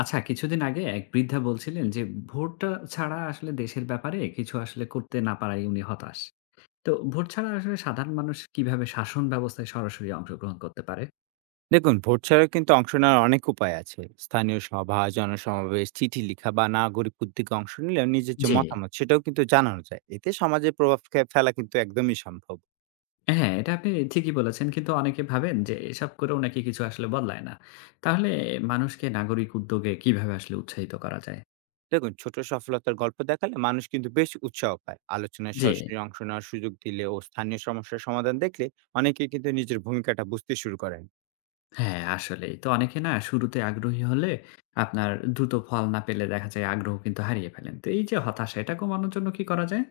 আচ্ছা, কিছুদিন আগে এক বৃদ্ধা বলছিলেন যে ভোটটা ছাড়া আসলে দেশের ব্যাপারে কিছু আসলে করতে না পারায় উনি হতাশ। তো ভোট ছাড়া আসলে সাধারণ মানুষ কিভাবে শাসন ব্যবস্থায় সরাসরি অংশগ্রহণ করতে পারে? দেখুন, ভোট ছাড়াও কিন্তু অংশ নেওয়ার অনেক উপায় আছে। স্থানীয় সভা, জনসমাবেশ, চিঠি লেখা বা নাগরিক উদ্যোগে অংশ নিলে নিজের যে জি। মতামত সেটাও কিন্তু জানানো যায়। এতে সমাজে প্রভাব ফেলা কিন্তু একদমই সম্ভব। হ্যাঁ, এটা আপনি ঠিকই বলেছেন, কিন্তু অনেকে ভাবেন যে এসব করেও নাকি কিছু আসলে বদলায় না। তাহলে মানুষকে নাগরিক উদ্যোগে কিভাবে আসলে উৎসাহিত করা যায়? দেখুন, ছোট সফলতার গল্প দেখালে মানুষ কিন্তু বেশ উৎসাহ পায়। আলোচনায় জি। সরাসরি অংশ নেওয়ার সুযোগ দিলে ও স্থানীয় সমস্যার সমাধান দেখলে অনেকেই কিন্তু নিজের ভূমিকাটা বুঝতে শুরু করেন। হ্যাঁ, আসলেই তো। অনেকে না শুরুতে আগ্রহী হলে আপনার দ্রুত ফল না পেলে দেখা যায় আগ্রহ কিন্তু হারিয়ে ফেলেন। তো এই যে হতাশা, এটা কমানোর জন্য কি করা যায়?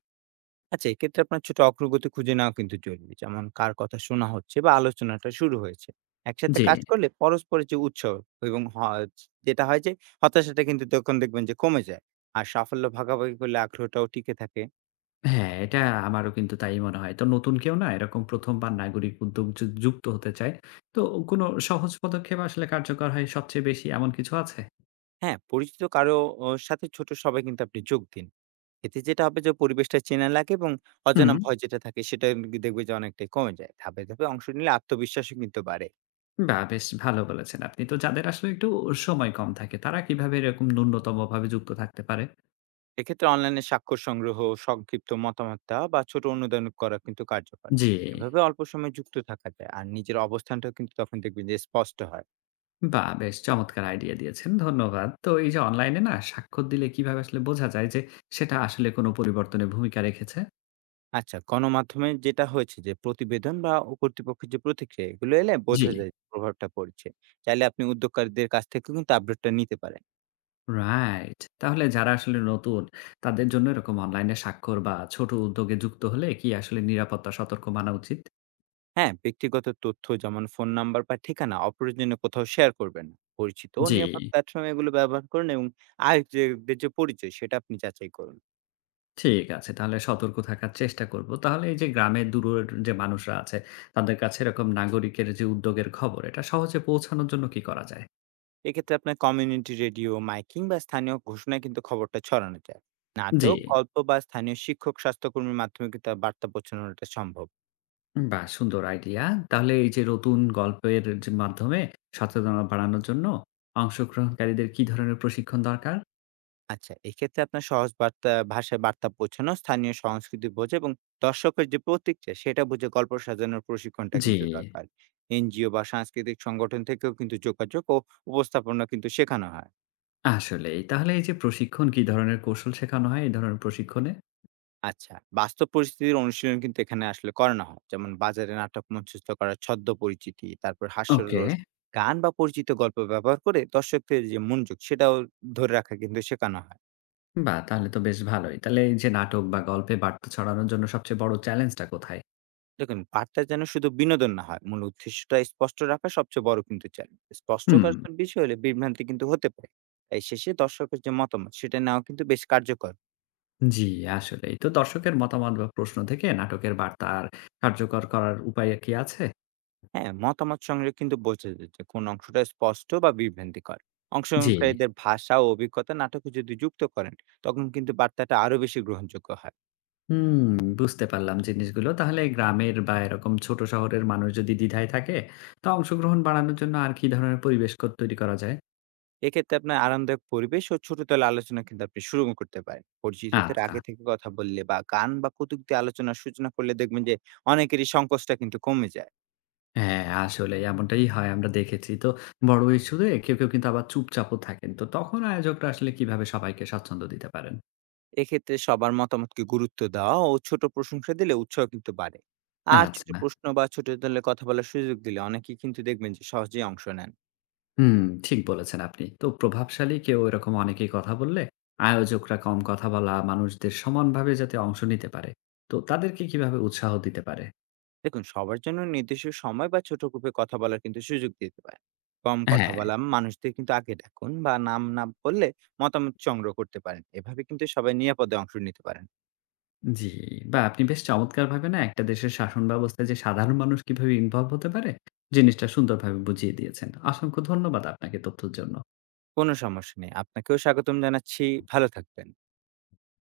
আচ্ছা, এক্ষেত্রে আপনার ছোট অগ্রগতি খুঁজে নেওয়া কিন্তু জরুরি। যেমন কার কথা শোনা হচ্ছে বা আলোচনাটা শুরু হয়েছে। একসাথে জি। কাজ করলে পরস্পরের যে উৎসাহ এবং হ যেটা হয় যে হতাশাটা কিন্তু তখন দেখবেন যে কমে যায়। আর সাফল্য ভাগাভাগি করলে আগ্রহটাও টিকে থাকে। হ্যাঁ, এটা আমারও কিন্তু তাই মনে হয়। তো নতুন কেউ না এরকম ১ম বার নাগরিক উদ্যোগ যুক্ত হতে চায়। তো কোনো সহজ পদক্ষেপ আসলে কার্যকর হয় সবচেয়ে বেশি, এমন কিছু আছে? হ্যাঁ, পরিচিত কারো ও সাথে ছোট সবাই কিন্তু আপনি যোগ দিন। এতে যেটা হবে যে পরিবেশটা চেনা লাগে, এবং হুম। অজানা ভয় যেটা থাকে সেটা দেখবে যে অনেকটাই কমে যায়। ধাপে ধাপে অংশ নিলে আত্মবিশ্বাসও কিন্তু বাড়ে। বাহ, বেশ ভালো বলেছেন আপনি। তো যাদের আসলে একটু সময় কম থাকে, তারা কিভাবে এরকম ন্যূনতম ভাবে যুক্ত থাকতে পারে? এক্ষেত্রে অনলাইনে স্বাক্ষর সংগ্রহ, সংক্ষিপ্ত মতামত দেওয়া বা ছোট অনুদান করা কিন্তু কার্যকর। জি। এভাবে অল্প সময় যুক্ত থাকা যায়, আর নিজের অবস্থানটাও কিন্তু তখন দেখবেন যে স্পষ্ট হয়। বাহ, বেশ চমৎকার আইডিয়া দিয়েছেন। ধন্যবাদ। তো এই যে অনলাইনে না স্বাক্ষর দিলে কিভাবে আসলে বোঝা যায় যে সেটা আসলে কোনো পরিবর্তনে ভূমিকা রেখেছে? আচ্ছা, গণমাধ্যমে যেটা হয়েছে যে প্রতিবেদন বা ও কর্তৃপক্ষের যে প্রতিক্রিয়া, এগুলো এলে জি। বোঝা যায় যে প্রভাবটা পড়ছে। চাইলে আপনি উদ্যোক্তাদের কাছ থেকেও কিন্তু আপডেটটা নিতে পারেন। রাইট। তাহলে যারা আসলে নতুন, তাদের জন্য এরকম অনলাইনে স্বাক্ষর বা ছোট উদ্যোগে যুক্ত হলে কি আসলে নিরাপত্তা সতর্ক মানা উচিত? হ্যাঁ, ব্যক্তিগত তথ্য যেমন ফোন নাম্বার বা ঠিকানা অপ্রয়োজনীয় কোথাও শেয়ার করবেন না। পরিচিত ও জি, নিরাপদ প্ল্যাটফর্ম এগুলো ব্যবহার করুন, এবং আয়োজকদের যে পরিচয় সেটা আপনি যাচাই করুন। ঠিক আছে। তাহলে সতর্ক থাকার চেষ্টা করব। তাহলে এই যে গ্রামের দূরের যে মানুষরা আছে, তাদের কাছে এরকম নাগরিকের যে উদ্যোগের খবর, এটা সহজে পৌঁছানোর জন্য কি করা যায়? এক্ষেত্রে আপনার কমিউনিটি রেডিও, মাইকিং বা স্থানীয় ঘোষণায় কিন্তু খবরটা ছড়ানো যায়। জি। নাটক, গল্প বা স্থানীয় শিক্ষক, স্বাস্থ্যকর্মীর মাধ্যমে কিন্তু আর বার্তা পৌঁছানোটা সম্ভব। বাহ, সুন্দর আইডিয়া। তাহলে এই যে নতুন গল্পের যে মাধ্যমে সচেতনতা বাড়ানোর জন্য অংশগ্রহণকারীদের কি ধরনের প্রশিক্ষণ দরকার? আচ্ছা, এক্ষেত্রে আপনার সহজ বার্তা, ভাষায় বার্তা পৌঁছানো, স্থানীয় সংস্কৃতি বোঝে, এবং দর্শকের যে প্রতিক্রিয়া সেটা বুঝে গল্প সাজানোর প্রশিক্ষণটা জি। কিন্তু দরকার। এনজিও বা সাংস্কৃতিক সংগঠন থেকেও কিন্তু যোগাযোগ ও উপস্থাপনা কিন্তু শেখানো হয়। আসলেই। তাহলে এই যে প্রশিক্ষণ, কি ধরনের কৌশল শেখানো হয় এই ধরনের প্রশিক্ষণে? আচ্ছা, বাস্তব পরিস্থিতির অনুশীলন কিন্তু এখানে আসলে করানো হয়। যেমন বাজারে নাটক মঞ্চস্থ করা, ছদ্ম পরিচিতি, তারপর ওকে। হাস্যরস, গান বা পরিচিত গল্প ব্যবহার করে দর্শকদের যে মনোযোগ সেটাও ধরে রাখা কিন্তু শেখানো হয়। বাহ, তাহলে তো বেশ ভালোই। তাহলে এই যে নাটক বা গল্পে বার্তা ছড়ানোর জন্য সবচেয়ে বড় চ্যালেঞ্জটা কোথায়? দেখুন, বার্তা যেন শুধু বিনোদন না হয়, মূল উদ্দেশ্যটা স্পষ্ট রাখা সবচেয়ে বড় কিন্তু চ্যালেঞ্জ। স্পষ্ট হুম। কাজ, বিষয় হলে বিভ্রান্তি কিন্তু হতে পারে। তাই শেষে দর্শকের যে মতামত সেটা নেওয়া কিন্তু বেশ কার্যকর। জি, আসলেই। তো দর্শকের মতামত বা প্রশ্ন থেকে নাটকের বার্তা আর কার্যকর করার উপায় কি আছে? হ্যাঁ, মতামত সংগ্রহে কিন্তু বোঝা যায় যে কোন অংশটা স্পষ্ট বা বিভ্রান্তিকর। জি। অংশগ্রহণকারীদের ভাষা ও অভিজ্ঞতা নাটকে যদি যুক্ত করেন, তখন কিন্তু বার্তাটা আরো বেশি গ্রহণযোগ্য হয়। হুম, বুঝতে পারলাম জিনিসগুলো। তাহলে গ্রামের বা এরকম ছোট শহরের মানুষ যদি দ্বিধায় থাকে, তা অংশগ্রহণ বাড়ানোর জন্য আর কি ধরনের পরিবেশ ক তৈরি করা যায়? এক্ষেত্রে আপনার আরামদায়ক পরিবেশ ও ছোট দলে আলোচনা কিন্তু আপনি শুরু করতে পারেন। পরিচিতদের আচ্ছা। আগে থেকে কথা বললে বা গান বা কৌতুক দিয়ে আলোচনার সূচনা করলে দেখবেন যে অনেকেরই সংকোচটা কিন্তু কমে যায়। হ্যাঁ, আসলে এমনটাই হয়, আমরা দেখেছি। তো বড় ইস্যুতে কেউ, কেউ কিন্তু আবার চুপচাপও থাকেন। তো তখন আয়োজকরা আসলে কিভাবে সবাইকে স্বাচ্ছন্দ্য দিতে পারেন? এক্ষেত্রে সবার মতামতকে গুরুত্ব দেওয়া ও ছোট প্রশংসা দিলে উৎসাহ কিন্তু বাড়ে। আর ছোট আচ্ছা। প্রশ্ন বা ছোট দলে কথা বলার সুযোগ দিলে অনেকেই কিন্তু দেখবেন যে সহজেই অংশ নেন। হুম, ঠিক বলেছেন আপনি। তো প্রভাবশালী কেউ এরকম অনেকেই কথা বললে আয়োজকরা কম কথা বলা মানুষদের সমানভাবে যাতে অংশ নিতে পারে, তো তাদেরকে কিভাবে উৎসাহ দিতে পারে? দেখুন, সবার জন্য নির্দিষ্ট সময় বা ছোট গ্রুপে কথা বলার কিন্তু সুযোগ দিতে পারেন। কম কথা হ্যাঁ, বলা মানুষদের কিন্তু আগে ডাকুন বা নাম না বললে মতামত সংগ্রহ করতে পারেন। এভাবে কিন্তু সবাই নিরাপদে অংশ নিতে পারেন। জি। বাহ, আপনি বেশ চমৎকারভাবে না একটা দেশের শাসন ব্যবস্থায় যে সাধারণ মানুষ কিভাবে ইনভলভ হতে পারে, জিনিসটা সুন্দরভাবে বুঝিয়ে দিয়েছেন। অসংখ্য ধন্যবাদ আপনাকে তথ্যের জন্য। কোনো সমস্যা নেই, আপনাকেও স্বাগতম জানাচ্ছি। ভালো থাকবেন।